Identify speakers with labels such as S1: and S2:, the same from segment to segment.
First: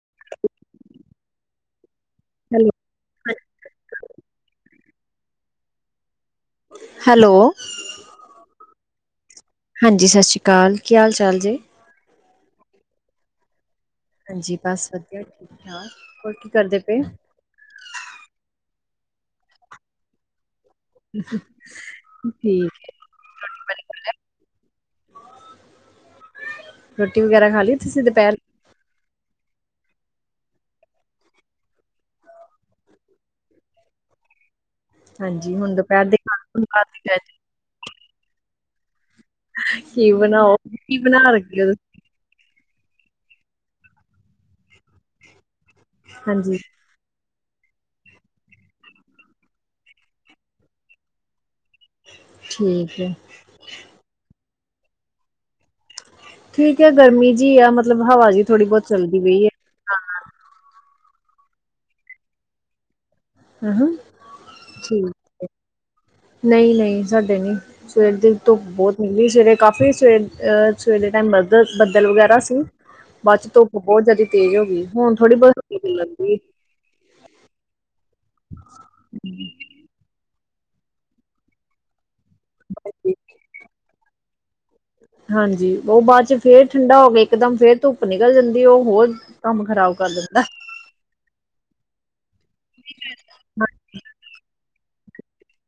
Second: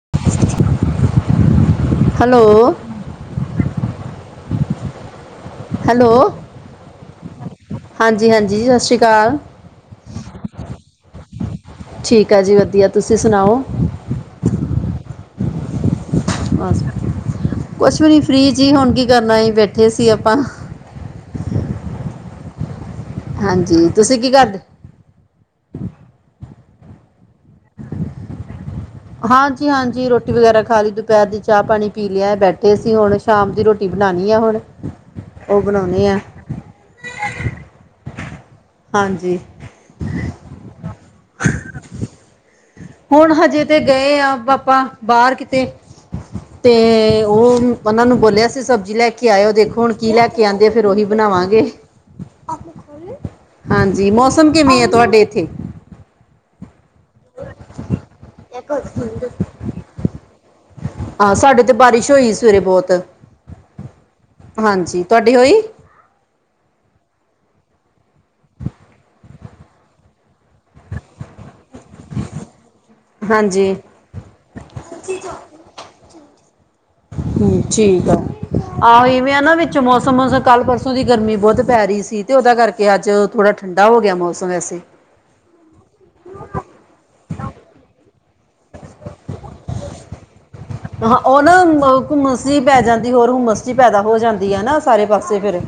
S1: [unintelligible]
S2: Hello, hello,
S1: hello,
S2: ਹਾਂਜੀ ਹਾਂਜੀ ਸ ਸਤਿ ਸ਼੍ਰੀ ਅਕਾਲ
S1: ਹਾਂਜੀ ਸਤਿ ਸ਼੍ਰੀ ਅਕਾਲ, ਕੀ ਹਾਲ ਚਾਲ ਜੇ?
S2: ਠੀਕ ਆ ਜੀ ਵਧੀਆ, ਤੁਸੀਂ ਸੁਣਾਓ?
S1: ਹਾਂਜੀ ਬਸ ਵਧੀਆ ਠੀਕ ਠਾਕ, ਹੋਰ ਕੀ
S2: ਬ
S1: ਕਰਦੇ ਪਏ?
S2: ਕੁਛ ਵੀ ਨੀ ਫ੍ਰੀ ਜੀ ਹੋਣ ਦੀ, ਕਰਨਾ ਹੀ ਬੈਠੇ ਸੀ ਆਪਾਂ
S1: ਠੀਕ, ਹੈ,
S2: ਹਾਂਜੀ ਤੁਸੀਂ ਕੀ ਕਰਦੇ, [unintelligible]
S1: ਰੋਟੀ ਵਗੈਰਾ ਖਾ ਲਈ ਤੁਸੀ ਦੁਪਹਿਰ
S2: ਹਾਂਜੀ ਹਾਂਜੀ, ਰੋਟੀ ਵਗੈਰਾ ਖਾ ਲਈ ਦੁਪਹਿਰ ਦੀ ਚਾਹ ਪਾਣੀ ਪੀ ਲਿਆ ਬੈਠੇ ਅਸੀਂ ਹੁਣ ਸ਼ਾਮ ਦੀ ਰੋਟੀ ਬਣਾਣੀ ਆ ਹੁਣ
S1: ਹਾਂਜੀ
S2: ਉਹ
S1: ਹੁਣ ਦੁਪਹਿਰ
S2: ਬਣਾਉਣੇ
S1: ਦੇ
S2: ਆ
S1: ਖ
S2: ਹਾਂਜੀ
S1: ਕੀ ਬਣਾਓ? ਕੀ ਬਣਾ ਲੱਗੇ ਔ ਤੁਸੀ
S2: ਹੁਣ ਹਜੇ ਤੇ ਗਏ ਆ ਆਪਾ ਬਾਹਰ ਤੇ
S1: ਹਾਂਜੀ
S2: ਤੇ, ਉਹ ਉਹਨਾਂ ਨੂੰ ਬੋਲਿਆ ਸੀ ਸਬਜ਼ੀ ਲੈ ਕੇ ਆਇਓ ਦੇਖੋ ਹੁਣ ਕੀ ਲੈ ਕੇ ਆਦੇ ਆ ਫਿਰ ਉਹੀ ਬਣਾਵਾਂਗੇ।
S1: ਠੀਕ ਹੈ,
S2: ਮੌਮਸ ਕਿਵੇਂ ਆ ਤੁਹਾਡੇ ਇੱਥੇ?
S1: ਠੀਕ, ਗਰਮੀ ਜੀ ਆ ਮਤਲਬ ਹਵਾ ਜਿਹੀ ਥੋੜ੍ਹੀ ਬਹੁਤ ਚੱਲਦੀ ਪਈ ਐ।
S2: ਹਾਂ ਸਾਡੇ ਤੇ ਬਾਰਿਸ਼ ਹੋਈ ਸਵੇਰੇ ਬਹੁਤ
S1: ਹ
S2: ਹਾਂਜੀ
S1: ਠੀਕ
S2: ਤੁਹਾਡੀ
S1: ਹੈ
S2: ਹੋਈ
S1: ਨਹੀਂ-ਨਹੀਂ, ਸਾਡੇ ਨੀ ਸਵੇਰ ਦਿਲ ਤੋਂ ਬਹੁਤ ਮਿਲਦੀ ਸਵੇਰੇ ਕਾਫੀ ਸਵੇਰ ਅਹ ਸਵੇਰ ਦੇ ਟਾਈਮ ਬੱਦਲ-ਬੱਦਲ ਵਗੈਰਾ ਸੀ। ਬਾਅਦ ਚ ਧੁੱਪ
S2: ਹਾਂਜੀ
S1: ਬਹੁਤ ਜਿਆਦਾ ਤੇਜ਼ ਹੋ ਗਈ ਹੁਣ ਥੋੜੀ ਬਹੁਤਾਂ ਹਾ
S2: ਹੂੰ, ਠੀਕ ਐ। ਆਹੋ ਇਵੇਂ ਆ ਨਾ ਵਿੱਚ ਮੌਸਮ ਕੱਲ੍ਹ ਪਰਸੋਂ ਦੀ ਗਰਮੀ ਬਹੁਤ ਪੈ ਰਹੀ ਸੀ ਅਤੇ ਉਹਦਾ ਕਰਕੇ ਅੱਜ ਥੋੜ੍ਹਾ ਠੰਡਾ ਹੋ ਗਿਆ ਮੌਸਮ ਵਸੇ
S1: ਹਾਂਜੀ ਉਹ ਬਾਅਦ ਨਗਲ ਜਾਂਦੀ ਉਹ ਹੋਰ ਕੰਮ ਖ਼ਰਾਬ ਕਰ ਦਿੰਦਾ।
S2: ਹਾਂ ਉਹ ਨਾ ਅ ਹੁੰਮਸ ਪੈ ਜਾਂਦੀ ਹੋਰ ਹੁੰਮਸ
S1: ਹਾਂ
S2: ਪੈਦਾ ਹੋ ਜਾਂਦੀ ਹੈ ਨਾ ਚਾਰੇ ਪਾਸੇ ਫੇਰ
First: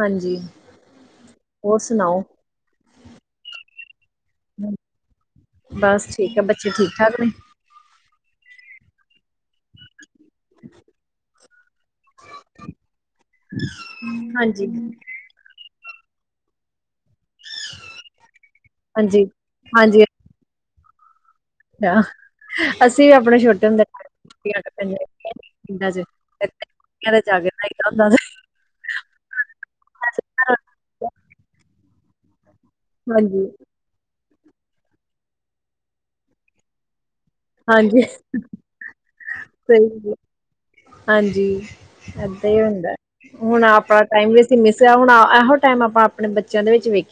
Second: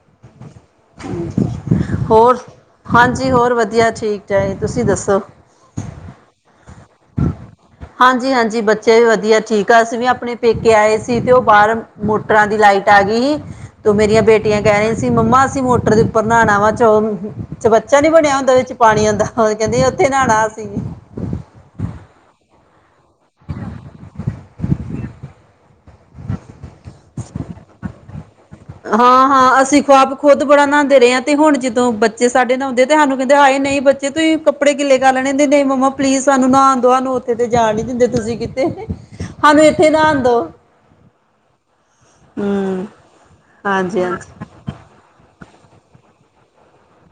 S1: ਹਾਂਜੀ ਹੋਰ ਸੁਣਾਓ
S2: ਹੋਰ ਹਾਂਜੀ ਹੋਰ ਵਧੀਆ ਠੀਕ, ਚਾਹੇ, ਤੁਸੀਂ ਦੱਸੋ?
S1: ਚੱਲਣੇ,
S2: ਹਾਂਜੀ-ਹਾਂਜੀ ਬੱਚੇ ਵੀ ਵਧੀਆ ਠੀਕ ਆ ਅਸੀਂ ਵੀ ਆਪਣੇ ਪੇਕੇ ਆਏ ਸੀ ਤੇ ਉਹ ਬਾਹਰ ਮੋਟਰਾਂ ਦੀ ਲਾਈਟ ਆ ਗਈ ਸੀ ਤੇ ਮੇਰੀਆਂ ਬੇਟੀਆਂ
S1: ਹਾਂਜੀ
S2: ਕਹਿ ਰਹੀ ਸੀ ਮੰਮਾ ਅਸੀਂ ਮੋ ਦੇ ਉੱਪਰ ਨਹਾਣਾ ਵਾ ਚਲ ਚਬੰਚਾ ਨੀ ਬਣਿਆ ਹੁੰਦਾ ਉਹਦੇ ਵਿੱਚ ਪਾਣੀ
S1: ਹਾਂਜੀ
S2: ਆਂਦਾ ਕਹਿੰਦੀ
S1: ਹਾਂਜੀ
S2: ਉੱਥੇ ਨਹਾਣਾ ਅ [unintelligible]
S1: ਅਸੀਂ ਵੀ ਆਪਣੇ ਛੋਟੇ ਹੁੰਦੇ ਕੇ [unintelligible]
S2: ਹਾਂ ਹਾਂ, ਅਸੀਂ ਖੁਆਬ ਖੁੱਦ ਬੜਾ ਨਾਦੇ ਰਹੇ ਹਾਂ ਤੇ ਹੁਣ ਜਦੋਂ ਜੇ ਸਾਡੇ ਨਾਲ ਤੇ ਸਾਨੂੰ ਕਹਿੰਦੇ
S1: ਹਾਂਜੀ,
S2: ਆਏ ਨਹੀਂ ਬੱਚੇ ਤੁਸੀ ਕੱਪੜੇ ਗਿਲੇ ਕਰ ਲੈਣੇ ਤੇ ਮੰਮਾ ਪਲੀਜ਼ ਸਾਨੂੰ ਨਹਾਣ ਦੋ ਤੇ ਜਾਣ ਨੀ
S1: ਹਾਂਜੀ
S2: ਦਿੰਦੇ ਤੁਸੀਂ ਕਿਤੇ ਸਾਨੂੰ
S1: ਸਹੀ
S2: ਇੱਥੇ
S1: ਗੱਲ
S2: ਨਾਣ ਦੋ
S1: ਹਾਂਜੀ। ਏਦਾਂ ਹੀ
S2: ਹਮ
S1: ਹੁੰਦਾ ਹੁਣ ਆਪਣਾ
S2: ਹਾਂਜੀ ਹਾਂਜੀ
S1: ਟਾਈਮ ਵੀ ਅਸੀਂ ਮਿਸ ਹੁਣ ਟਾਈਮ ਆਪਾਂ ਆਪਣੇ ਬੱਚਿਆਂ ਦੇ ਵਿੱਚ ਵੇਖ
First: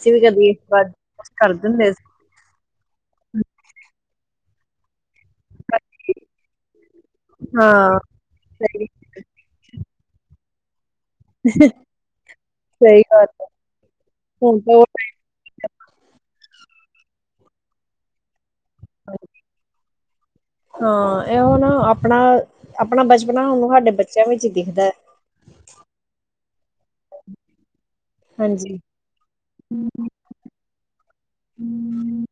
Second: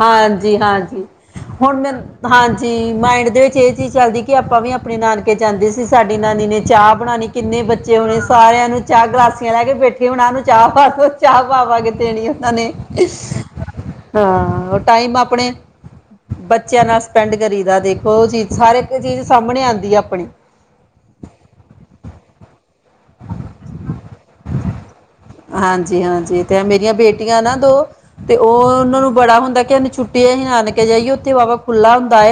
S2: ਹਾਂਜੀ ਹਾਂਜੀ,
S1: ਕਰ
S2: ਹੁਣ
S1: ਦਿੰਦੇ
S2: ਮੈਂ
S1: ਸੀ
S2: ਹਾਂਜੀ ਮਾਇੰਡ ਦੇ ਵਿੱਚ ਇਹ ਚੀਜ਼ ਚੱਲਦੀ, ਕਿ ਆਪਾਂ ਵੀ ਆਪਣੇ ਨਾਨਕ ਕੇ ਜਾਂਦੀ ਸੀ ਸਾਡੀ ਨਾਨੀ ਨੇ ਚਾਹ ਬਣਾਣੀ ਕਿੰਨੇ
S1: ਹਾਂ।
S2: ਬੱਚੇ ਹੋਣੇ ਸਾਰਿਆਂ ਨੂੰ
S1: ਸਹੀ
S2: ਚਾਹ ਗਲਾਸੀਆਂ ਲੈ ਕੇ ਬੈਠੇ ਹੋਣਾ ਨੂੰ ਚਾਹ ਪਾਤ ਚਾਹ ਪਾ-ਪਾ ਕੇ ਦੇਣੀ ਉਨ੍ਹਾਂ ਨੇ
S1: ਸਹੀ ਗੱਲ ਹੈ ਹੁਣ ਤਾਂ
S2: ਹਾਂ
S1: ਉਹ
S2: ਟਾਈਮ ਆਪਣੇ [inaudible] ਬੱਚਿਆਂ ਨਾਲ ਸਪੈਂਡ ਕਰੀ ਦਾ ਦੇਖੋ ਉਹ ਚੀਜ਼ ਸਾਰੇ ਇੱਕ ਚੀਜ਼ ਸਾਹਮਣੇ ਆਉਂਦੀ ਆ ਆਪਣੀ
S1: ਹਾਂ ਇਹੋ ਨਾ ਆਪਣਾ ਆਪਣਾ ਬਚਪਨਾ ਉਹਨੂੰ ਸਾਡੇ ਬੱਚਿਆਂ ਵਿੱਚ ਹੀ ਦਿਖਦਾ ਹੈ।
S2: ਹਾਂਜੀ -ਹਾਂਜੀ। ਤੇ ਮੇਰੀਆਂ ਬੇਟੀਆਂ ਨਾ ਦੋ ਤੇ ਉਹ
S1: ਹਾਂਜੀ
S2: ਉਹਨਾਂ ਨੂੰ ਬੜਾ ਹੁੰਦਾ ਕਿਾਨੂੰ ਛੁੱਟੀ ਅਸੀਂ ਨਾਨਕੇ ਜਾਈਏ ਉੱਥੇ ਬਾ ਖੁੱਲਾ ਹੁੰਦਾ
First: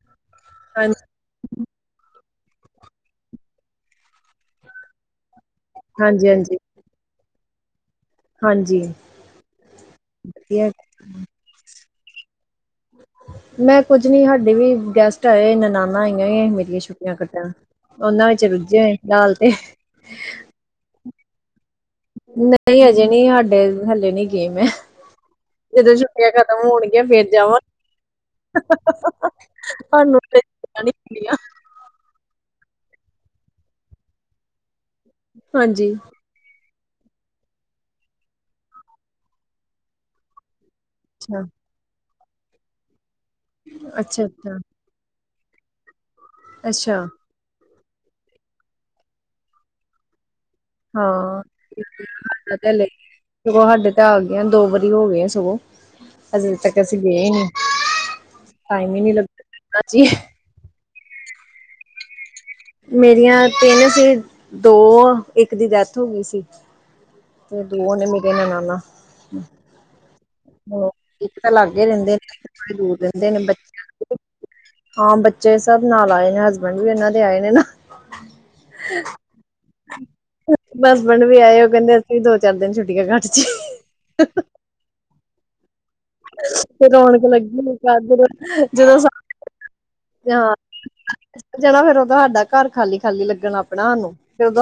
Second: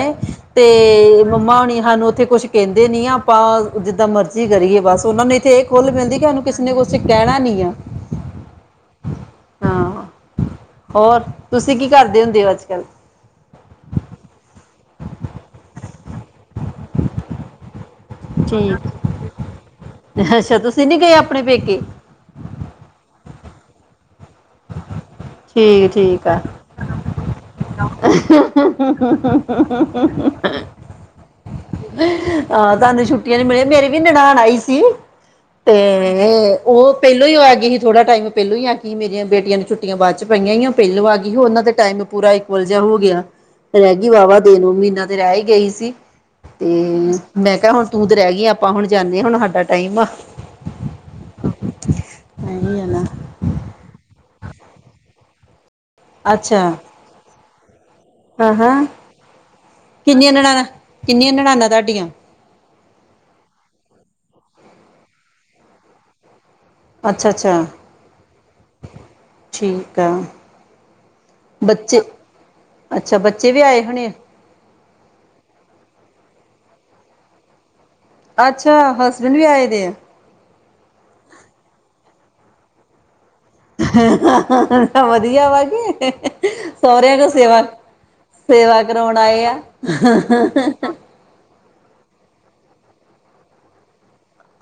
S2: ਤੇ
S1: ਹਾਂਜੀ
S2: ਮੰਮਾ ਹੁਣੀ ਸਾਨੂੰ ਉੱਥੇ ਕੁਛ ਕਹਿੰਦੇ ਨੀ ਆ ਆਪਾਂ ਜਿੱਦਾਂ ਮਰਜ਼ੀ ਕਰੀਏ ਬਸ ਉਹਨਾਂ ਨੇ ਇੇ ਖੁੱਲ ਮਿਲਦੀ ਕਿ
S1: ਹਾਂਜੀ
S2: ਉਹਾਨੂੰ
S1: ਹਾਂਜੀ
S2: ਕਿਸੇ ਨੇ ਕੁਛ ਕਹਿਣਾ ਨੀ [unintelligible]
S1: ਹਾਂਜੀ
S2: ਹਾਂ
S1: ਵਧੀਆ।
S2: ਹੋਰ ਤੁਸੀਂ ਕੀ ਕਰਦੇ ਹੁੰਦੇ ਹੋ ਅੱਜ ਕੱਲ
S1: ਮੈਂ ਕੁੱਝ ਨੀ ਹਾਡੇ ਵੀ ਗੈਸਟ ਆਏ ਨਨਾਨਾ ਆਈਆਂ ਮੇਰੀਆਂ ਛੁੱਟੀਆਂ ਕੱਟਣ ਉਹਨਾਂ ਵਿੱਚ ਰੁੱਝੇ ਹੋਏ
S2: ਠੀਕ
S1: ਦਾਲ ਤੇ
S2: ਅੱਛਾ ਤੁਸੀਂ ਨੀ ਗਏ ਆਪਣੇ ਪੇਕੇ?
S1: ਨਹੀਂ ਅਜੇ ਨਹੀਂ ਸਾਡੇ ਹਲੇ ਨੀ ਗਈ ਮੈ
S2: ਠੀਕ
S1: ਜਦੋਂ
S2: ਠੀਕ
S1: ਛੁੱਟੀਆਂ
S2: ਆ
S1: ਖਤਮ ਹੋਣਗੀਆਂ ਫਿਰ ਜਾਵਾਂ ਸਾਨੂੰ ਹਜੇ ਛੁੱਟੀਆਂ ਨੀ ਮਿਲਿਆਂ।
S2: ਹਾਂ ਤੁਹਾਨੂੰ ਛੁਟੀਆਂ ਨੀ ਮਿਲੀਆਂ ਮੇਰੇ ਵੀ ਨਨਾਣ ਆਈ ਸੀ। ਤੇ
S1: ਹਾਂਜੀ
S2: ਉਹ ਪਹਿਲੋਂ ਹੀ ਆਗੀ ਸੀ ਥੋੜਾ ਟਾਈਮ ਪਹਿਲੋਂ ਹੀ ਆ ਗੀ ਸੀ ਮੇਰੀਆਂ ਬੇਟੀਆਂ ਨੂੰ ਛੱਟੀਆਂ ਬਾਅਦ ਚ ਪਈਆਂ ਆ ਪਹਿਲੋਂ ਆ ਗਈ ਸੀ
S1: ਅੱਛਾ
S2: ਉਹਨਾਂ ਦੇ ਟਾਈਮ ਪੂਰਾ ਇੱਕ ਵੱਲ ਜਾ ਹੋ ਗਿਆ। ਰਹਿ ਗਈ
S1: ਅੱਛਾ
S2: ਵਾਹਵਾ
S1: ਅੱਛਾ
S2: ਦੋ-ਦੋ ਮੀਨਾ। ਰਹਿ ਹੀ ਗਈ ਸੀ। ਤੇ
S1: ਅੱਛਾ
S2: ਮੈਂ ਕਿਹਾ ਹੁਣ ਤੂੰ ਤੇ ਰਹਿ ਗਈ ਆਪਾਂ ਹੁਣ ਜਾਂਦੇ ਹਾਂ ਹੁਣ ਸਾਡਾ ਟਾਈਮ ਆ।
S1: ਹਾ ਬਦਲ
S2: ਨਹੀਂ ਨਾ
S1: ਲੇਗੀ‌ ਸਗੋ ਸਾਡੇ ਤਾਂ ਆਗੀ। ਦੋ ਵਾਰੀ ਹੋਗੀ। ਸਗੋਂ ਹਜੇ ਤੱਕ ਅਸੀਂ ਗਏ ਈ ਨੀ-
S2: ਆਹ ਹਾਂ
S1: ਜੀ
S2: ਕਿੰਨੀ ਨਨਾਣ ਕਿੰਨੀਆਂ ਨਣਾਨਾਂ ਤੁਹਾਡੀਆਂ
S1: ਮੇਰੀਆਂ ਤਿੰਨ ਸੀ ਦੋ ਇੱਕ ਦੀ ਡੈਥ ਹੋ ਗਈ ਸੀ।
S2: ਅੱਛਾ
S1: ਤੇ
S2: ਅੱਛਾ
S1: ਦੋ ਨੇ ਮੇਰੇ ਨਨਾਣਾ
S2: ਠੀਕ ਆ
S1: ਤਾਂ ਲਾਗੇ
S2: ਬੱਚੇ
S1: ਰਹਿੰਦੇ ਨੇ ਦੂਰ
S2: ਅੱਛਾ
S1: ਰਹਿੰਦੇ ਨੇ
S2: ਬੱਚੇ
S1: ਬ
S2: ਵੀ ਆਏ ਹੋਣੇ
S1: ਹਾਂ ਬੱਚੇ ਸਭ ਨਾਲ ਆਏ ਨੇ ਵੀ ਇਹਨਾਂ ਦੇ ਆਏ ਨੇ ਨਾ
S2: ਅੱਛਾ ਹਸਬੈਂਡ ਵੀ ਆਏ ਦੇ ਆ।
S1: ਹਸਬੈਂਡ ਵੀ ਆਏ ਉਹ ਕਹਿੰਦੇ ਅਸੀਂ ਵੀ ਦੋ ਚਾਰ ਦਿਨ ਛੁੱਟਿਆ
S2: ਵਧੀਆ
S1: ਫਿਰ
S2: ਸਹੁਰਿਆਂ
S1: ਰੌਣਕ
S2: ਕੋ ਸੇਵਾ
S1: ਲੱਗੀ ਹੋਧਰ ਜਦੋਂ
S2: ਹਾਂ
S1: ਜਾਣਾ ਫਿਰ ਉਹ ਤਾਂ ਸਾਡਾ ਘਰ ਖਾਲੀ ਖਾਲੀ ਲੱਗਣ ਆਪਣਾ ਹਨੂ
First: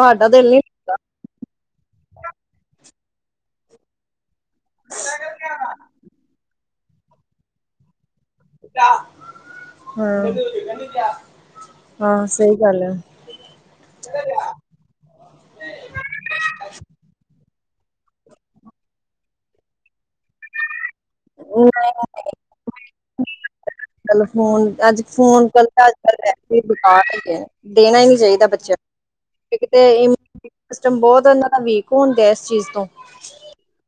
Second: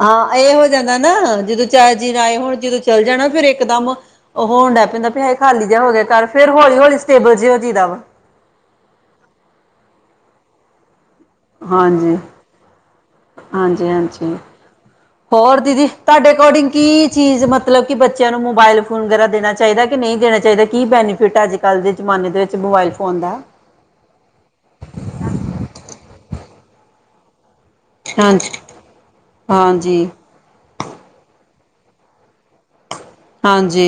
S2: ਹਾਂ ਇਹ ਹੋ ਜਾਂਦਾ ਨਾ ਜਦੋਂ ਚਾਹ ਰਾਏ ਹੁਣ ਜਦੋਂ ਚੱਲ ਜਾਣਾ ਫਿਰ ਇੱਕਦਮ ਉਹ ਹੋਣ ਡ ਪੈਂਦਾ ਵੀੇ ਖਾਲੀ ਜਿਹਾ ਹੋ ਗਿਆ ਘਰ ਫਿਰ ਹੌਲੀ ਹੌਲੀ ਸੇਬਲ ਚ ਹੋ ਚੀਦਾ ਵਾ
S1: ਗ
S2: ਹਾਂਜੀ ਹਾਂਜੀ ਹਾਂਜੀ
S1: ਹੈ
S2: ਹੋਰ ਦੀਦੀ ਤੁਹਾਡੇ ਅਕੋਡਿੰਗ ਕੀ ਚੀਜ਼ ਮ ਮਤਲਬ ਕਿ ਬੱਚਿਆਂ ਨੂੰ ਮੋਬਾਇਲ ਫੋਨ ਵਗੈਰਾ ਦੇਣਾ ਚਾਹੀਦਾ ਕਿ ਨਹੀਂ ਦੇਣਾ ਚਾਹੀਦਾ। ਕੀ ਬੈਨੀਫਿਟ ਹੈ ਅੱਜ ਕੱਲ੍ਹ ਦੇ ਜਮਾਨੇ ਦੇ ਵਿੱਚ ਮੋਬਾਇਲ ਫੋਨ ਦਾ
S1: ਕੱਲ ਫੋਨ ਅੱਜ ਫੋਨ ਕਰ ਅੱਜ ਕ ਪਸੇ ਬੁਖਾਰ ਹੈ ਏ ਨੇ। ਦੇਣਾ ਹੀ ਨੀ ਚਾਹੀਦਾ
S2: ਹਾਂਜੀ
S1: ਬੱਚਿਆਂ
S2: ਹਾਂਜੀ
S1: ਨੂੰ ਸਟਮ ਬਹੁਤ ਉਹਨਾਂ ਦਾ ਵੀਕ ਕੌਣ ਦ ਇਸ ਚੀਜ਼ ਤੋਂ
S2: ਹਾਂਜੀ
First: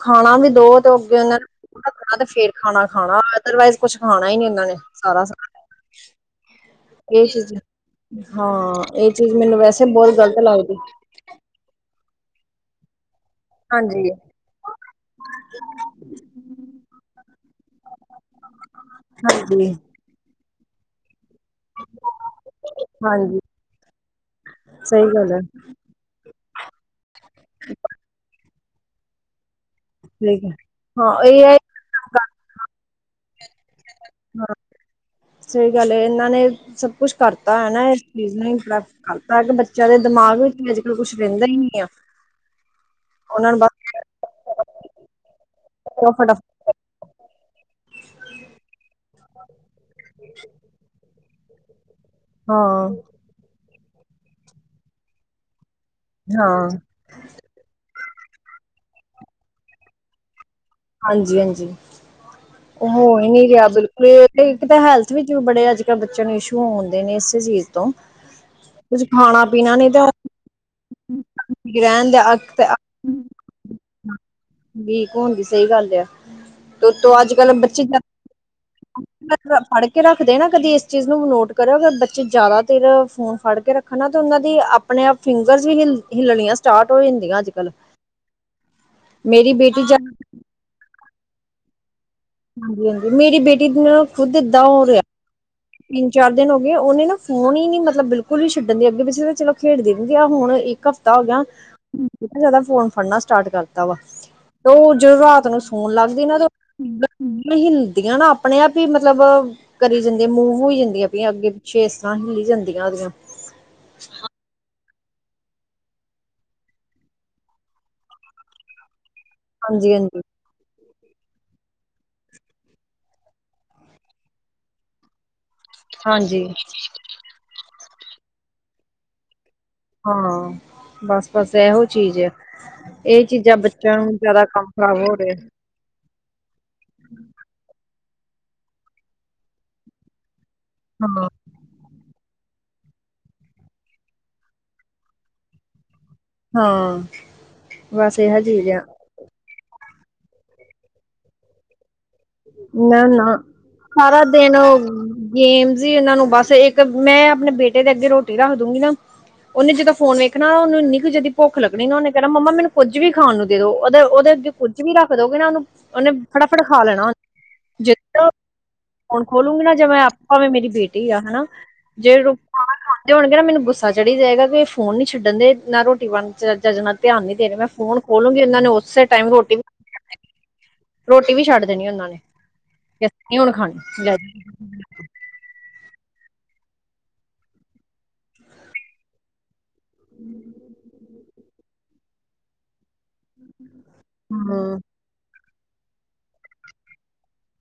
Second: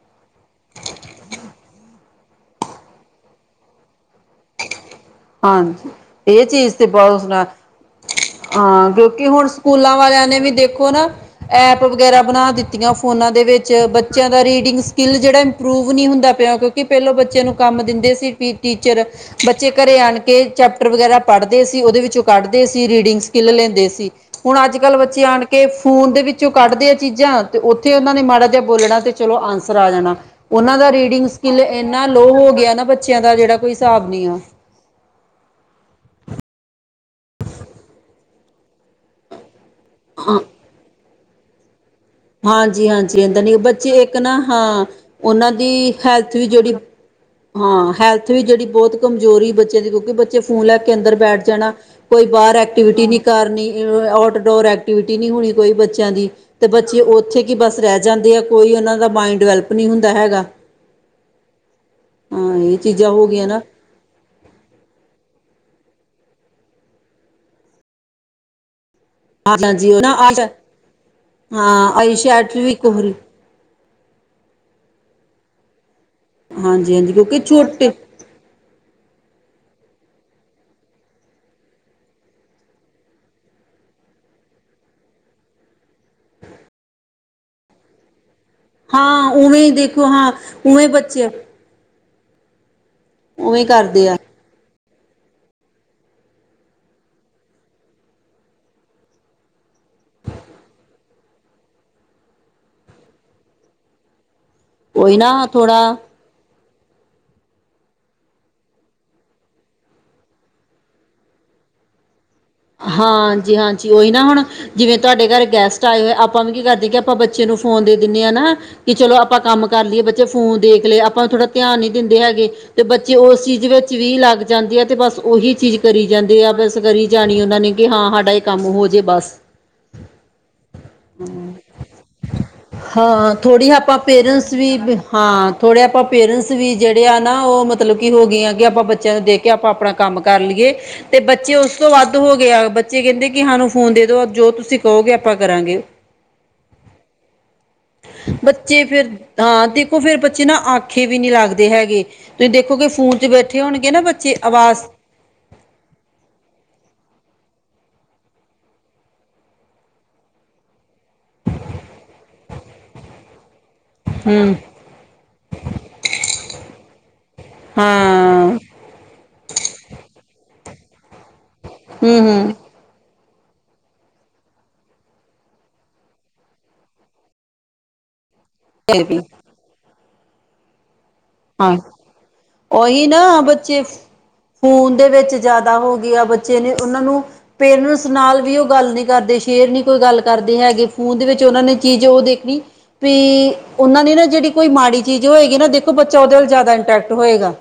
S1: ਖਾਣਾ ਵੀ ਦੋ ਤੇ ਅੱਗੇ ਉਹਨਾਂ ਅੱਗੇ ਰੱਖਣਾ ਤੇ ਫੇਰ ਖਾਣਾ ਖਾਣਾ ਅਦਰਵਾਈਜ਼ ਕੁੱਛ ਖਾਣਾ ਹੀ ਨੀ ਉਹਨਾਂ ਨੇ ਸਾਰਾ ਸਾਰਾ
S2: ਹਾਂਜੀ ਇਹ ਚੀਜ਼ ਬਹੁਤ
S1: ਇਹ
S2: ਸੁਣਾ
S1: ਚੀਜ਼
S2: ਹਾਂ
S1: ਇਹ
S2: ਕਿਉਂਕਿ
S1: ਚੀਜ਼
S2: ਹੁਣ
S1: ਮੈਨੂੰ ਵੈਸੇ
S2: ਸਕੂਲਾਂ
S1: ਬਹੁਤ
S2: ਵਾਲਿਆਂ ਨੇ
S1: ਗ਼ਲਤ
S2: ਵੀ
S1: ਲੱਗਦੀ
S2: ਦੇਖੋ ਨਾ ਐਪ ਵਗੈਰਾ ਬਣਾ ਦਿੱਤੀਆਂ। ਫੋਨਾਂ ਦੇ ਵਿੱਚ
S1: ਹਾਂਜੀ
S2: ਬੱਚਿਆਂ ਦਾ ਰੀਡਿੰਗ ਸਕਿੱਲ ਜਿਹੜਾ ਇੰਪਰੂਵ ਨਹੀਂ ਹੁੰਦਾ ਪਿਆ ਕਿਉਂਕਿ ਪਹਿਲੋਂ ਬੱਚਿਆਂ ਨੂੰ ਕੰਮ ਦਿੰਦੇ ਸੀ ਟੀਚਰ
S1: ਹਾਂਜੀ
S2: ਬੱਚੇ ਕੋ ਘਰੇ ਆਣ ਕੇ ਚੈਪਟਰ ਵਗੈਰਾ ਪੜ੍ਹਦੇ ਸੀ ਓਦੇ ਵਿੱਚੋਂ ਕੱਢਦੇ ਸੀ ਰੀਡਿੰਗ
S1: ਹਾਂਜੀ
S2: ਸਕਿੱਲ ਲੈਂਦੇ ਸੀ ਹੁਣ ਅੱਜ ਕੱਲ੍ਹ
S1: ਸਹੀ
S2: ਬੱਚੇ
S1: ਗੱਲ ਹੈ
S2: ਆਣ ਕੇ ਫੋਨ ਦੇ ਵਿੱਚੋਂ ਕੱਢਦੇ ਆ ਚੀਜ਼ਾਂ ਤੇ ਉੱਥੇ ਉਨਾਂ ਨੇ ਮਾੜਾ ਜਾ ਬੋਲਣਾ ਤੇ ਚਲੋ ਆਂਸ ਸਰ ਆ ਜਾਣਾ
S1: ਠੀਕ ਹੈ
S2: ਓਨਾਂ ਦਾ
S1: ਹਾਂ
S2: ਰੀਡਿੰਗ
S1: ਇਹ ਹੈ
S2: ਸਕਿੱਲ ਇੰਨਾ ਲੋ ਹੋ ਗਿਆ ਨਾ ਬੱਚਿਆਂ ਦਾ ਜਿਹੜਾ ਕੋਈ ਹਿਸਾਬ ਨਈ ਆ
S1: ਸਈ ਗੱਲ ਐ ਏਨਾਂ ਨੇ ਸਭ ਕੁੱਛ ਕਰਤਾ ਹੈਨਾ ਇਸ ਚੀਜ਼ ਨੂੰ ਕਰਤਾ [unintelligible] ਜਾਦੇ ਦਿਮਾਗ ਵਿੱਚ ਅੱਜ ਕੱਲ ਕੁੱਛ [unintelligible] ਰਹਿੰਦਾ ਹੀ ਨਹੀਂ ਹੈ
S2: ਹਾਂਜੀ ਹਾਂਜੀ ਇਦ ਨੀ ਬੱਚੇ ਇੱਕ ਨਾ ਹਾਂ ਓਨਾਂ ਦੀ ਹੈਲਥ ਵੀ
S1: ਫਟਾਫਟ
S2: ਜੇੜੀ ਹਾਂ ਹੈਲਥ ਵੀ ਜੇੜੀ ਬੋਤ ਕਮਜ਼ੋਰੀ ਬੱਚੇ ਦੇ ਕਿਉਂਕਿ ਬੱਚੇ ਫੋਨ ਲੈ ਕੇ ਅੰਦਰ ਬੈਠ ਹੈਨਾ ਕੋਈ ਬਾਰ
S1: ਹਾਂ
S2: ਐਕਟੀਵਿਟੀ ਨੀ ਕਰਨੀ ਆਊਟਡੋਰ ਐਕਟੀਵਿਟੀ ਨੀ ਹੋਣੀ ਕੋਈ ਬੱਚਿਆਂ ਦੀ ਤੇ
S1: ਹਾਂ
S2: ਬੱ ਓ ਕੀ ਬਸ ਰੈ ਜਾਂਦੇ ਆ ਕੋਈ ਓਨਾਂ ਦਾ ਮਾਇੰਡ ਡਿਵੈਲਪ ਨੀ ਹੁੰਦਾ ਹੈਗਾ
S1: ਹਾਂਜੀ ਹਾਂਜੀ
S2: ਹਾਂ ਇਹ
S1: ਓ ਹੋ
S2: ਚੀਜ਼ਾਂ
S1: ਈ ਨੀ
S2: ਗਈਆਂ ਨਾ
S1: ਰਿਆ ਬਿਲਕੁੱਲ ਏ ਇਕ ਤੇ ਹੈਲਥ ਵਿੱਚ ਵੀ ਬੜੇ ਅੱਜ ਛੋਟੇ ਬੱਚਿਆਂ ਨੂੰ ਇਸ਼ੂ ਆਉਂਦੇ ਨੇ ਇਸੇ ਚੀਜ਼ ਤੋਂ ਕੁੱਛ ਖਾਣਾ ਪੀਣਾ ਨੀ
S2: ਹਾਂਜੀ-ਹਾਂਜੀ
S1: ਤ
S2: ਨਾ ਹਾਂ
S1: ਰਹਿਣ
S2: ਆਈ
S1: ਦੇ ਅੱਖ
S2: ਸ਼ੈਟ ਵੀ ਇੱਕ ਹੋਰੀ
S1: ਵੀਕ ਹੋਣ ਦੀ ਸਈ ਗੱਲ ਆ ਤੇ
S2: ਹਾਂਜੀ-ਹਾਂਜੀ
S1: ਤੋਂ ਅੱਜ
S2: ਕਿਉਂਕਿ
S1: ਕੱਲ ਬੱਚੇ
S2: ਛੋਟੇ
S1: ਫੜ ਕੇ ਰੱਖਦੇ ਨਾ ਕਦੀ ਇਸ ਚੀਜ਼ ਨੂੰ ਨੋਟ ਕਰਿਓ ਅ ਬੱਚੇ ਜ਼ਿਆਦਾ ਤੇਰ ਫੋਨ ਫੜ ਕੇ ਰੱਖਣ ਤਾਂ ਓਨਾਂ ਦੀ ਆਪਣੇ ਆਪ ਫਿੰਗਰਸ ਵੀ ਹਿੱਲ ਹਿੱਲਣੀਆਂ ਸਟਾਰਟ ਹੋ ਜਾਂਦੀਆਂ ਅੱਜ ਕੱਲ੍ਹ
S2: ਹਾਂ
S1: ਮੇਰੀ
S2: ਉਵੇਂ ਹੀ
S1: ਬੇਟੀ ਜਾ
S2: ਦੇਖੋ ਹਾਂ ਉਵੇਂ ਬੱਚੇ
S1: ਹਾਂਜੀ-ਹਾਂਜੀ ਮੇਰੀ
S2: ਉਵੇਂ
S1: ਬੇਟੀ ਨਾ
S2: ਕਰਦੇ ਆ
S1: ਖੁੱਦ ਦਾ ਹੋ ਰਿਆ ਤਿੰਨ ਚਾਰ ਦਿਨ ਹੋ ਗਏ ਓਨੇ ਨਾ ਫੋਨ ਈ ਨੀ ਮਤਲਬ ਬਿਲਕੁੱਲ ਈ ਛੱਡਣ ਦੀ ਅੱਗੇ ਪਿੱਛੇ ਤਾਂ ਚਲੋ ਖੇਡਦੇ ਹੁਣ ਇੱਕ ਹਫ਼ ਤਾ ਹੋ ਗਿਆ ਜਾਦਾ ਫੋਨ ਫੜਨਾ ਸਟਾਰਟ ਕਰਤਾ ਵਾ ਤੇ ਓ
S2: ਉਹੀ
S1: ਜਦੋ
S2: ਨਾ
S1: ਰਾਤ ਨੂੰ ਸੋਣ
S2: ਥੋੜਾ
S1: ਲੱਗਦੀ ਨਾ ਤੇ ਹਿੰਲਦੀਆਂ ਨਾ ਆਪਣੇ ਆਪ ਈ ਮਤਲਬ ਕਰੀ ਜਾਂ ਤੇ ਮੂਵ ਹੋਈ ਜਾਂਦੀਆਂ ਪਈਆ ਅੱਗੇ ਪਿੱਛੇ ਇਸ ਤਰ੍ਹਾਂ ਹਿਲੀ
S2: ਹਾਂਜੀ ਹਾਂਜੀ ਓ ਈ ਨਾ ਹੁਣ ਜਿਵੇਂ ਤੁਹਾਡੇ ਘਰ ਗੈਸਟ ਆਏ ਹੋਏ ਆਪਾਂ ਵੀ ਕੀ ਕਰਦੇ ਕਿ ਆਪਾਂ ਬੱਚੇ ਨੂੰ ਫੋਨ ਦੇ ਦਿੰਨੇ ਆ ਨਾ ਕਿ ਚਲੋ ਆਪਾਂ ਕੰਮ ਕਰ
S1: ਹਾਂਜੀ
S2: ਲਈਏ
S1: ਹਾਂਜੀ
S2: ਬੱਚੇ ਫੋਨ ਦੇਖ ਲੇ ਆਪਾਂ ਥੋੜਾ ਧਿਆਨ ਨੀ ਦਿੰਦੇ ਹੈਗੇ ਤੇ ਬੱਚੇ ਉਸ ਚੀਜ਼ ਵਿੱਚ ਵੀ ਲੱਗ ਜਾਂਦੀ ਹੈ ਤੇ ਬਸ ਉਹੀ ਚੀਜ਼ ਕਰੀ ਜਾਂਦੇ
S1: ਹਾਂਜੀ
S2: ਆ ਬਸ ਕਰੀ ਜਾਣੀ ਉਹਨਾਂ ਨੇ ਕਿ ਹਾਂ ਸਾਡਾ ਇਹ ਕੰਮ ਹੋ ਜੇ ਬਸ
S1: ਹਾਂ ਬਸ ਬਸ ਇਹੋ ਚੀਜ਼ ਹੈ ਇਹ
S2: ਹਾਂ
S1: ਚੀਜ਼ਾਂ
S2: ਥੋੜ੍ਹੀ
S1: ਬੱਚਿਆਂ
S2: ਆਪਾਂ
S1: ਨੂੰ ਜਿਆਦਾ ਕੰਮ ਖ਼ਰਾਬ ਹੋ ਰਿਹਾ
S2: ਪੇਰਟਸ ਵੀ ਜਿਹੜੇ ਆ ਨਾ ਉਹ ਮਤਲਬ ਹੋ ਗਈਆਂ ਕਿ ਆਪਾਂ ਬੱਚਿਆਂ ਨੂੰ ਦੇਖ ਕੇ ਆਪਾਂ ਆਪਣਾ ਕੰਮ ਕਰ ਲਈਏ ਤੇ
S1: ਹਾਂ
S2: ਬੱਚੇ ਉਸ ਵੱਧ ਹੋ ਗਿਆ ਬੱਚੇ ਕਹਿੰਦੇ ਕਿ ਸਾਨੂੰ ਫੋਨ ਦੇ ਦੋ ਜੋ ਤੁਸੀਂ ਕਹੋਗੇ ਆਪਾਂ ਕਰਾਂਗੇ
S1: ਹਾਂ ਬਸ ਇਹ ਜੀ ਰਿਹਾ
S2: ਉਹ ਫਿਰ ਬੱਚੇ ਨਾ ਆਖੇ ਵੀ ਨਹੀਂ ਲੱਗਦੇ ਹੈਗੇ ਤੁਸੀਂ ਦੇਖੋਗੇ
S1: ਨਾ
S2: ਫੋਨ 'ਚ
S1: ਨਾ
S2: ਬੈਠੇ ਹੋਣਗੇ ਨਾ
S1: ਸਾਰਾ
S2: ਬੱਚੇ
S1: ਦਿੰਨ
S2: ਆਵਾਜ਼
S1: ਗੇਮਸ ਹੀ ਇਹਨਾਂ ਨੂੰ ਬਸ ਇੱਕ ਮੈਂ ਆਪਣੇ ਬੇਟੇ ਦੇ ਅੱਗੇ ਰੋਟੀ ਰੱਖ ਦੂੰਗੀ ਨਾ ਉਹਨੇ ਜਦੋਂ ਫੋਂਨ ਵੇਖਣਾ ਉਹਨੂੰ ਇੰਨੀ ਕੁ ਜਾਦੀ ਭੁੱਖ ਲੱਗਣੀ ਨਾ ਉਹਨੇ ਕਹਿਣਾ ਮੰਮਾ ਮੈਨੂੰ ਕੁੱਝ ਵੀ ਖਾਣ ਨੂੰ ਦੇ ਦੋ ਉਹਦੇ ਉਹਦੇ ਅੱਗੇ
S2: ਹੂੰ
S1: ਕੁੱਝ ਵੀ ਰੱਖ ਦੋਗੇ ਨਾ ਉਹਨੂੰ ਉਹਨੇ ਫਟਾਫੱਟ ਖਾ ਲੈਣਾ ਜਿੱਦਾ
S2: ਹਾਂ
S1: ਫੋਂਨ ਖੋਲੂੰਗੀ ਨਾ ਜੇ ਮੈਂ ਆਪ ਭਾਵੇਂ ਮੇਰੀ ਬੇਟੀ ਆ ਹਨਾ
S2: ਹੂੰ ਹੂੰ
S1: ਤੇ ਹੁਣ ਕੀ ਨਾ ਮੈਨੂੰ ਗੁੱਸਾ ਚੜੀ ਜਾਏਗਾ ਵੀ ਫੋਨ ਨੀ ਛੱਡਣ ਦੇ ਨਾ ਰੋਟੀ ਬਣਨ ਚੱਜ ਧਿਆਨ ਨੀ ਦੇ ਰਹੇ ਮੈਂ ਫੋਨ ਖੋਲੂੰਗੀ ਇਹਨਾਂ ਨੇ ਉਸੇ
S2: ਹੂੰ
S1: ਟਾਈਮ ਰੋਟੀ ਵੀ ਖਾ ਰੋਟੀ ਵੀ ਛੱਡ
S2: ਹਾਂ
S1: ਦੇਣੀ ਉਹਨਾਂ ਨੇ
S2: ਉਹੀ
S1: ਨੀ
S2: ਨਾ
S1: ਹੁਣ
S2: ਬੱਚੇ
S1: ਖਾਣੀ ਲੈ
S2: ਫੋਨ ਦੇ ਵਿੱਚ ਜ਼ਿਆਦਾ ਹੋ ਗਏ ਬੱਚੇ ਨੇ ਉਹਨਾਂ ਨੂੰ ਪੇਰੈਂਟਸ ਨਾਲ ਵੀ ਉਹ ਗੱਲ ਨੀ ਕਰਦੇ ਸ਼ੇਅਰ ਨੀ ਕੋਈ ਗੱਲ ਕਰਦੇ ਹੈਗੇ ਫੋਨ ਦੇ ਵਿੱਚ ਉਹਨਾਂ ਨੇ ਕੀ ਜੋ ਉਹ ਦੇਖਣੀ ਵੀ ਉਹਨਾਂ ਨੇ ਨਾ ਜਿਹੜੀ ਕੋਈ
S1: ਹੂੰ,
S2: ਮਾੜੀ ਚੀਜ਼ ਉਹ [unintelligible] ਤੋਂ ਬੱਚਾ ਉਹਦੇ ਨਾਲ ਜ਼ਿਆਦਾ ਇੰਟੈਕਟ ਹੋਏਗਾ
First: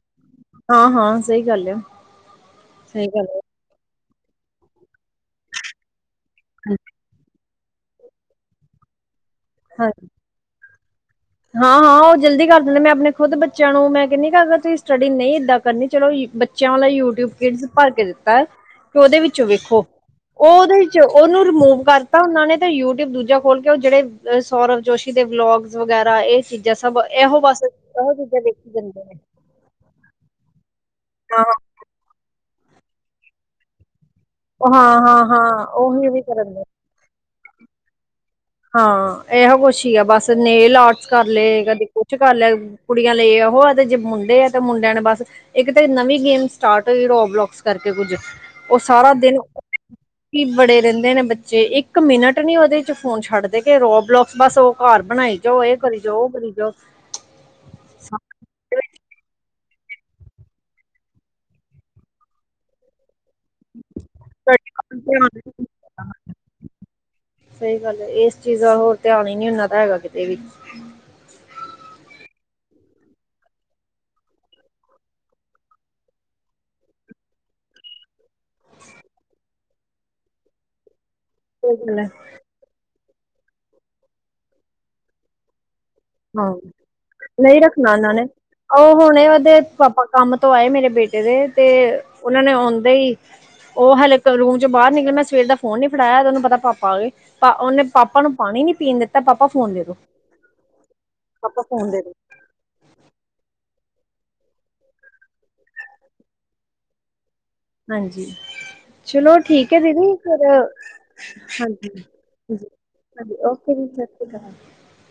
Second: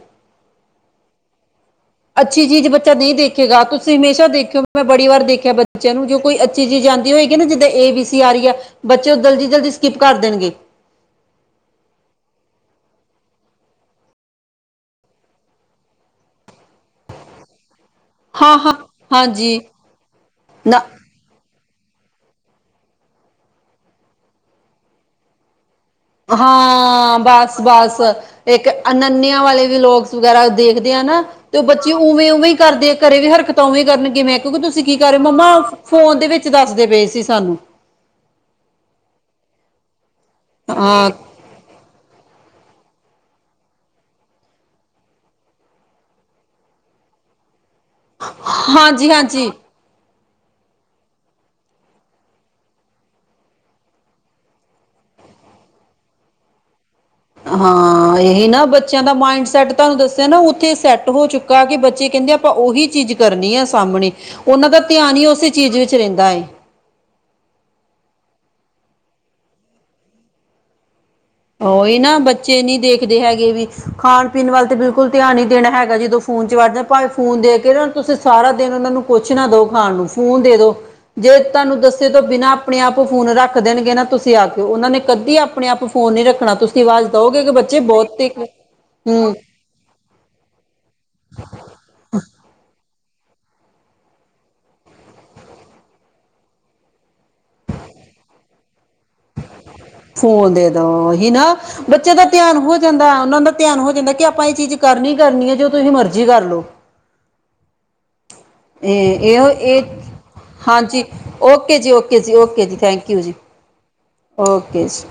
S1: ਹਾਂ ਹਾਂ ਸਹੀ ਗੱਲ ਆ
S2: ਅੱਛੀ ਚੀਜ਼ ਬੱਚਾ ਨਹੀਂ ਦੇਖੇਗਾ ਤੁਸੀਂ ਹਮੇਸ਼ਾ ਦੇਖਿਓ ਮੈਂ ਬੜੀ ਵਾਰ ਦੇਖਿਆ ਬੱਚਿਆਂ ਨੂੰ ਜੋ ਕੋਈ ਅੱਛੀ ਚੀਜ਼ ਆਉਂਦੀ ਹੋਏਗੀ ਨਾ ਜਿੱਦਾਂ ਏ ਬੀ ਸੀ ਆ ਰਹੀ ਹੈ ਬੱਚੇ ਤੇ ਜਲਦੀ ਜਲਦੀ ਸਕਿਪ ਕਰ ਦੇਣਗੇ।
S1: ਹਾਂ ਹਾਂ ਉਹ ਜਲਦੀ ਕਰ ਦਿੰਦੇ ਮੈਂ ਆਪਣੇ ਖੁਦ ਬੱਚਿਆਂ ਨੂੰ ਮੈਂ ਕਹਿ‌ਨੀ ਅ ਕੀ ਅਗਰ ਤੁਸੀਂ ਸਟੱਡੀ ਨਹੀਂ ਏਦਾਂ ਕਰਨੀ ਚਲੋ ਯੂ ਬੱਚਿਆਂ ਵਾਲਾ ਯੂਟਿਊਬ ਕਿ ਭਰ ਕੇ ਦਿੱਤਾ ਹੈ
S2: ਹਾਂ ਹਾਂ
S1: ਉਹਦੇ ਵਿੱਚੋਂ
S2: ਹਾਂਜੀ
S1: ਵੇਖੋ, ਉਹਦੇ
S2: ਨਾ
S1: ਵਿੱਚ ਉਹਨੂੰ ਰਿਮੂਵ ਕਰਕੇ ਤਾਂ ਉਹਨਾਂ ਨੇ ਤਾਂ ਯੂਟਿਊਬ ਦੂਜਾ ਖੋਲ ਕੇ ਉਹ ਜਿਹੜੇ ਅ ਸੌਰਵ ਜੋਸ਼ੀ ਦੇ ਵਲੋਗਸ ਵਗੈਰਾ ਇਹ ਚੀਜ਼ਾਂ ਸਭ
S2: ਹਾਂ
S1: ਇਹੋ
S2: ਬਸ ਬਸ
S1: ਇਹੋ ਚੀਜ਼ਾਂ
S2: ਇੱਕ
S1: ਵੇਖੀ ਜਾਂਦੇ ਨੇ।
S2: ਅਨੰਨਿਆ ਵਾਲੇ ਵਲੋਗਸ ਵਗੈਰਾ ਦੇਖ [unintelligible] ਨਾ
S1: ਹਾਂ,
S2: ਤੇ ਬੱਚੇ ਉਵੇਂ ਉਵੇਂ ਕਰਦੇ ਘਰੇ ਵੀ ਹਰਕਤਾਂ ਉਵੇਂ ਈ ਕਰਨ ਮੈਂ ਕਹੂੰਗੀ ਤੁਸੀਂ ਕੀ ਕਰ ਰਹੇ ਹੋ ਮੰਮਾ
S1: ਹਾਂ-ਹਾਂ-ਹਾਂ
S2: ਫ
S1: ਉਹੀ
S2: ਫੋਨ
S1: ਵੀ
S2: ਦੇ ਵਿੱਚ
S1: ਕਰਨ
S2: ਦੱਸਦੇ ਪਏ ਸੀ ਸਾਨੂੰ।
S1: ਹਾਂ ਇਹੋ ਕੁਛ ਹੀ ਆ ਬਸ। ਨੇਲ ਆਰਟਸ
S2: ਹਾਂ
S1: ਕਰ ਲੈ ਕਦੇ ਕੁਛ ਕਰ ਲਿਆ। ਕੁੜੀਆਂ ਲਈ ਉਹ ਤੇ ਜੇ ਮੁੰਡੇ ਆ ਤੇ ਮੁੰਡਿਆਂ ਨੇ ਬਸ, ਇੱਕ ਤੇ ਨਵੀਂ ਗੇਮ ਸਟਾਰਟ ਹੋਈ ਰੋਲੋਕ ਕਰਕੇ ਕੁੱਝ, ਉਹ
S2: ਹਾਂਜੀ
S1: ਸਾਰਾ ਦਿਨ
S2: ਹਾਂਜੀ
S1: ਕੀ ਬੜੇ ਰਹਿੰਦੇ ਨੇ ਬੱਚੇ ਇੱਕ ਮਿੰਨਟ ਨੀ ਉਹਦੇ ਚ ਫੋਨ ਛੱਡ ਦੇ ਕੇ ਰੋ ਬਲੋਕਸ ਬਸ ਉਹ ਘਰ ਬਣਾਈ ਜਾਓ ਇਹ ਕਰੀ ਜਾਓ ਉਹ ਕਰੀ ਜਾਓ।
S2: ਹਾਂ ਇਹੀ ਨਾ ਬੱਚਿਆਂ ਦਾ ਮਾਇੰਡ ਸੈਟ ਤੁਹਾਨੂੰ ਦੱਸਿਆ ਨਾ ਉੱਥੇ ਸੈੱਟ ਹੋ ਚੁੱਕਾ ਕਿ ਬੱਚੇ ਕਹਿੰਦੇ ਆਪਾਂ ਉਹੀ ਚੀਜ਼ ਕਰਨੀ ਹੈ ਸਾਹਮਣੇ, ਉਹਨਾਂ ਦਾ ਧਿਆਨ ਹੀ ਉਸੇ ਚੀਜ਼ ਵਿੱਚ ਰਹਿੰਦਾ ਏ।
S1: ਚੀਜ਼ਾਂ ਹੋਰ ਧਿਆਨ ਹੀ ਨੀ ਉਹਨਾ ਤਾਂ ਹੈਗਾ ਕਿਤੇ ਵੀ।
S2: ਉਹੀ ਨਾ ਬੱਚੇ ਨੀ ਦੇਖਦੇ ਹੈਗੇ ਵੀ, ਖਾਣ ਪੀਣ ਵੱਲ ਤਾਂ ਬਿਲਕੁਲ ਧਿਆਨ ਹੀ ਦੇਣਾ ਹੈਗਾ ਜਦੋਂ ਫੋਨ ਚ ਵੱਡ ਜਾਣ ਭਾਵੇਂ ਫੋਨ ਦੇ ਕੇ ਨਾ ਤੁਸੀਂ ਸਾਰਾ ਦਿਨ ਉਹਨਾਂ ਨੂੰ ਕੁੱਛ ਨਾ ਦਓ ਖਾਣ ਨੂੰ ਫੋਨ ਦੇ ਦੋ। ਜੇ ਤੁਹਾਨੂੰ
S1: ਗੱਲ ਹੈ
S2: ਦੱਸੇ ਤੋਂ ਬਿਨਾਂ ਆਪਣੇ ਆਪ ਉਹ ਫੋਨ ਰੱਖ ਦੇਣਗੇ ਨਾ ਤੁਸੀਂ ਆ ਕੇਓ ਉਹਨਾਂ ਨੇ ਕਦੀ ਆਪਣੇ ਆਪ ਫੋਨ ਨੀ
S1: ਹਾਂ,
S2: ਰੱਖਣਾ ਤੁਸੀਂ ਆਵਾਜ਼ ਦਓਗੇ ਕਿ
S1: ਨਹੀਂ
S2: ਬੱਚੇ
S1: ਰੱਖਣਾ ਇਹਨਾਂ
S2: ਬਹੁਤ
S1: ਨੇ
S2: ਤੇਜ਼
S1: ਉਹ ਹੁਣੇ
S2: ਹੂੰ
S1: ਉਹਦੇ ਪਾਪਾ ਕੰਮ ਤੋਂ ਆਏ ਮੇਰੇ ਬੇਟੇ ਦੇ ਤੇ ਉਹਨਾਂ ਨੇ ਆਉਂਦੇ ਹੀ ਉਹ ਹਲੇ ਕ ਰੂਮ ਚ ਬਾਹਰ ਨਿਕਲ ਮੈਂ ਸਵੇਰ ਦਾ ਫੋਨ ਨੀ ਫੜਾਇਆ ਉਹਨੂੰ ਪਤਾ ਪਾਪਾ ਆ ਗੇ। ਤਾਂ ਉਹਨੇ ਪਾਪਾ ਨੂੰ ਪਾਣੀ ਨੀ [unintelligible] ਪੀਣ ਦਿੱਤਾ ਤਾਂ ਪਾਪਾ ਫੋਨ ਦੇ ਦੋ।
S2: ਅ ਉਹੀ ਨਾ
S1: ਪਾਪਾ ਫੋਨ ਦੇ ਦੋ
S2: ਬੱਚਿਆਂ ਦਾ ਧਿਆਨ ਹੋ ਜਾਂਦਾ ਉਹਨਾਂ ਦਾ ਧਿਆਨ ਹੋ ਜਾਂਦਾ ਕਿ ਆਪਾਂ ਇਹ ਚੀਜ਼ ਕਰਨੀ ਈ ਕਰਨੀ ਆ ਜੋ ਤੁਸੀਂ ਮਰਜ਼ੀ ਕਰ ਲੋ।
S1: ਹਾਂਜੀ
S2: ਇਹ
S1: ਚਲੋ
S2: ਇਹ ਅ
S1: ਠੀਕ ਹੈ
S2: ਇਹ
S1: ਦੀਦੀ ਫਿਰ
S2: ਹਾਂਜੀ ਓਕੇ
S1: ਹਾਂਜੀ
S2: ਜੀ ਓਕੇ ਜੀ ਓਕੇ
S1: ਹਾਂਜੀ
S2: ਜੀ ਥੈਂਕ ਯੂ ਜੀ,
S1: ਹਾਂਜੀ, ਓਕੇ ਜੀ ਸਤਿ ਸ਼੍ਰੀ ਅਕਾਲ
S2: ਓਕੇ ਜੀ।